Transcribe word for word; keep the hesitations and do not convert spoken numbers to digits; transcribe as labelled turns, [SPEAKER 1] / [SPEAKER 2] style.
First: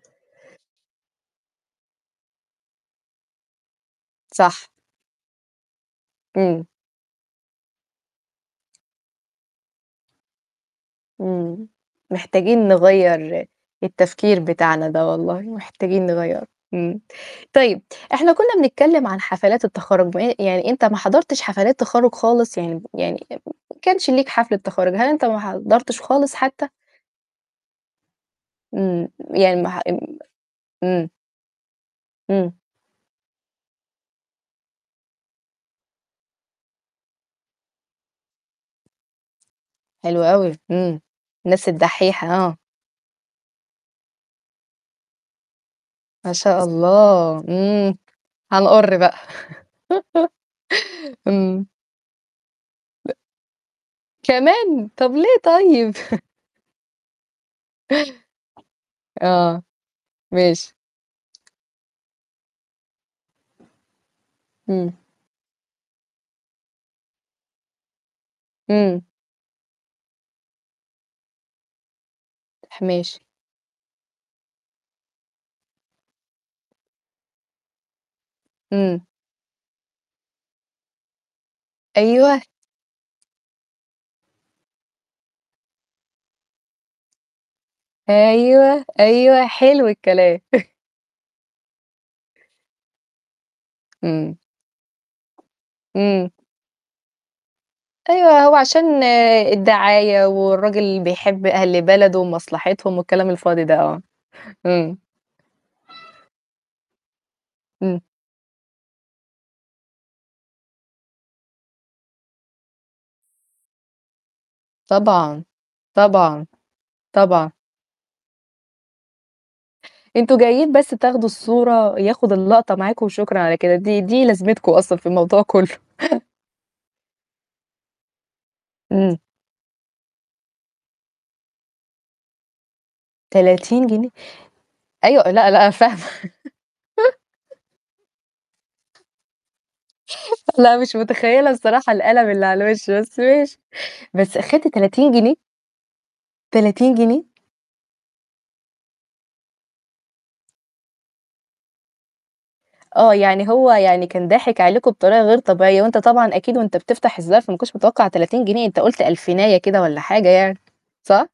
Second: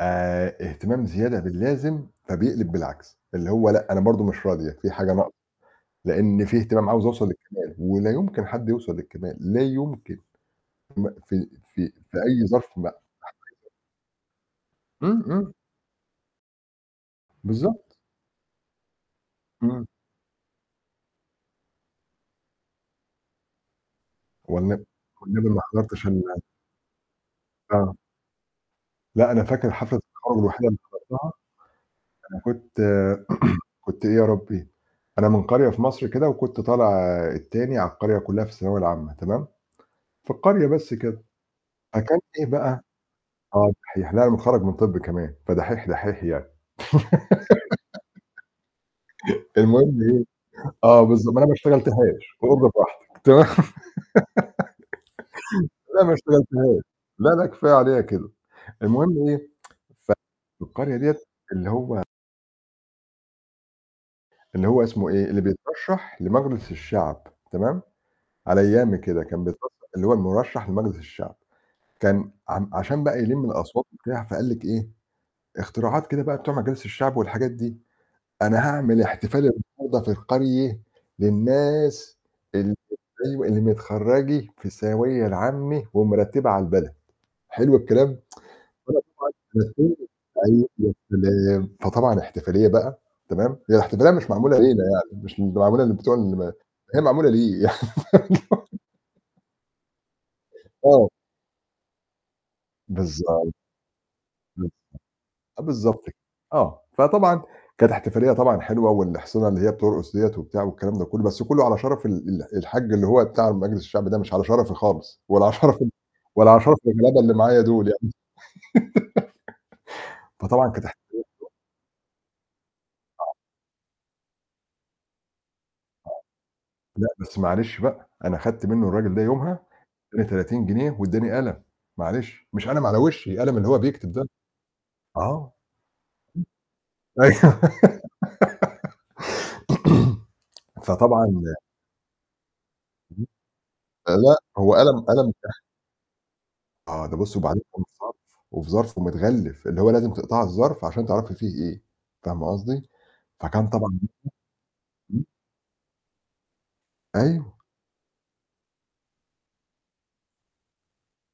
[SPEAKER 1] آآ، ا هتمام زيادة باللازم فبيقلب بالعكس، اللي هو لأ أنا برضه مش
[SPEAKER 2] صح.
[SPEAKER 1] راضي في حاجة ناقصة، لإن في
[SPEAKER 2] إمم.
[SPEAKER 1] اهتمام عاوز أوصل للكمال ولا يمكن حد يوصل للكمال، لا يمكن م في
[SPEAKER 2] إمم.
[SPEAKER 1] في في أي ظرف
[SPEAKER 2] محتاجين
[SPEAKER 1] م
[SPEAKER 2] نغيّر
[SPEAKER 1] [unintelligible]
[SPEAKER 2] التفكير بتاعنا ده
[SPEAKER 1] إمم،
[SPEAKER 2] والله،
[SPEAKER 1] إمم.
[SPEAKER 2] محتاجين نغيّره، إمم. طيب
[SPEAKER 1] بالضبط.
[SPEAKER 2] إحنا كنّا بنتكلّم عن حفلات
[SPEAKER 1] إمم.
[SPEAKER 2] التخرُّج بع يعني أنت ما حضرتش حفلات تخرّج خالص، يعني يعني ما كانش ليك حفلة
[SPEAKER 1] والنب
[SPEAKER 2] تخرُّج، هل أنت ما
[SPEAKER 1] والنبي أنا
[SPEAKER 2] حضرتش
[SPEAKER 1] محضرتش
[SPEAKER 2] خالص
[SPEAKER 1] ال
[SPEAKER 2] حتى؟
[SPEAKER 1] آه.
[SPEAKER 2] إمم،
[SPEAKER 1] لأ أنا
[SPEAKER 2] يعني ما
[SPEAKER 1] فاكر
[SPEAKER 2] ح
[SPEAKER 1] حفلة
[SPEAKER 2] ام
[SPEAKER 1] التخرُّج الوحيدة اللي
[SPEAKER 2] إمم.
[SPEAKER 1] حضرتها، أنا
[SPEAKER 2] إمم.
[SPEAKER 1] كنت كنت إيه يا ربّي؟ أنا من قرية في مصر كده وكنت طالع التاني على القرية كلّها في الثانوية العامة تمام،
[SPEAKER 2] حلو
[SPEAKER 1] في
[SPEAKER 2] أوي،
[SPEAKER 1] القرية بس
[SPEAKER 2] إمم،
[SPEAKER 1] كده،
[SPEAKER 2] الناس
[SPEAKER 1] فكان
[SPEAKER 2] الدحّيحة
[SPEAKER 1] إيه
[SPEAKER 2] آه.
[SPEAKER 1] بقى آه الدحّيح، لأ أنا متخرّج من طِب كمان، فدحّيح، دحّيح
[SPEAKER 2] ما
[SPEAKER 1] يعني.
[SPEAKER 2] شاء الله إمم، هنقُرّ بقى،
[SPEAKER 1] المهم إيه آه بالضب ما أنا
[SPEAKER 2] إمم.
[SPEAKER 1] اشتغلتهاش فقُرّي براحتك تمام،
[SPEAKER 2] كمان! طَب ليه طيب؟
[SPEAKER 1] لأ ما اشتغلتهاش، لأ، لأ، كفاية عليّا كده، المهم إيه،
[SPEAKER 2] آه، ماشي.
[SPEAKER 1] فالقرية ديّة اللي هو اللي هو
[SPEAKER 2] إمم.
[SPEAKER 1] اسمه إيه اللي بيترشّح لمجلس الشعب تمام، على أيامي
[SPEAKER 2] إمم.
[SPEAKER 1] كده كان بيترشّح اللي هو المُرشّح لمجلس الشعب كان عم
[SPEAKER 2] ح
[SPEAKER 1] عشان بقى
[SPEAKER 2] ماشي.
[SPEAKER 1] يلِم الأصوات وبتاع، فقال لِك إيه، اختراعات كده بقى بتوع مجالس الشعب والحاجات دي، "أنا
[SPEAKER 2] إمم.
[SPEAKER 1] هاعمل احتفال النهارده في القرية للناس
[SPEAKER 2] أيوه.
[SPEAKER 1] ال [unintelligible] اللي متخرّجة في الثاوية العامة ومرتّبة على البلد." حلو الكلام،
[SPEAKER 2] أيوه، أيوه، حلو الكلام.
[SPEAKER 1] [unintelligible] فطبعًا احتفالية بقى تمام، هي الاحتفالية مش
[SPEAKER 2] إمم.
[SPEAKER 1] معمولة لينا يعني مش معمولة لبتوع
[SPEAKER 2] إمم.
[SPEAKER 1] المن هي معمولة ليه.
[SPEAKER 2] أيوه، هو عشان الدعاية والراجل
[SPEAKER 1] آه.
[SPEAKER 2] بيحب أهل بلده ومصلحتهم والكلام
[SPEAKER 1] بالضبط.
[SPEAKER 2] الفاضي ده آه،
[SPEAKER 1] إمم.
[SPEAKER 2] إمم.
[SPEAKER 1] آه بالضبط، آه. فطبعا كانت
[SPEAKER 2] إمم.
[SPEAKER 1] احتفالية طبعًا حلوة والإحصنة اللي هي بترقُص ديّة وبتاع والكلام ده كلّه، بس كلّه على شرف ال ال الحاج اللي هو بتاع مجلس الشعب ده مش على شرفي خالص
[SPEAKER 2] طبعًا،
[SPEAKER 1] ولا على شرف ال
[SPEAKER 2] طبعًا،
[SPEAKER 1] ولا على شرف الغلابة اللي
[SPEAKER 2] طبعًا.
[SPEAKER 1] معايا دُول يعني.
[SPEAKER 2] أنتم
[SPEAKER 1] فطبعًا
[SPEAKER 2] جايين
[SPEAKER 1] كانت
[SPEAKER 2] بس
[SPEAKER 1] احتفالية
[SPEAKER 2] تاخدوا
[SPEAKER 1] [unintelligible]
[SPEAKER 2] الصورة، ياخد اللقطة معاكم
[SPEAKER 1] آه.
[SPEAKER 2] وشكرًا على كده، دي دي لازمتكم أصلًا في الموضوع كلّه.
[SPEAKER 1] آه، لأ، بس معلش بقى أنا أخدت منّه الرجل
[SPEAKER 2] إمم.
[SPEAKER 1] ده يومها إدّاني تلاتين جنيه وإدّاني قلم معلش، مش قلم على وِشّي القلم اللي هو
[SPEAKER 2] تلاتين جنيه!
[SPEAKER 1] بيكتب ده.
[SPEAKER 2] أيوه، لأ،
[SPEAKER 1] آه.
[SPEAKER 2] لأ، فاهمة.
[SPEAKER 1] أيوه.
[SPEAKER 2] لأ مش
[SPEAKER 1] فطبعًا
[SPEAKER 2] متخيّلة الصراحة القلم اللي على الوِش بس ماشي،
[SPEAKER 1] آآ، لأ،
[SPEAKER 2] بس أخنت
[SPEAKER 1] هو قلم
[SPEAKER 2] تلاتين
[SPEAKER 1] قلم
[SPEAKER 2] جنيه؟
[SPEAKER 1] [unintelligible]
[SPEAKER 2] تلاتين
[SPEAKER 1] آه، ده
[SPEAKER 2] جنيه!
[SPEAKER 1] بُصّي وبعدين إدّاني ظرف وفي ظرف ومتغلّف اللي هو لازم تقطعي الظرف عشان تعرفي فيه إيه، فاهمة قصدي؟
[SPEAKER 2] آه، يعني
[SPEAKER 1] فكان
[SPEAKER 2] هو
[SPEAKER 1] طبعًا
[SPEAKER 2] يعني كان ضاحك عليكم بطريقة غير طبيعية وأنت طبعًا أكيد وأنت بتفتح الظرف ما
[SPEAKER 1] أيوه.
[SPEAKER 2] كنتش متوقّع تلاتين جنيه، أنت قُلت ألفيناية كده والّا حاجة يعني، صح؟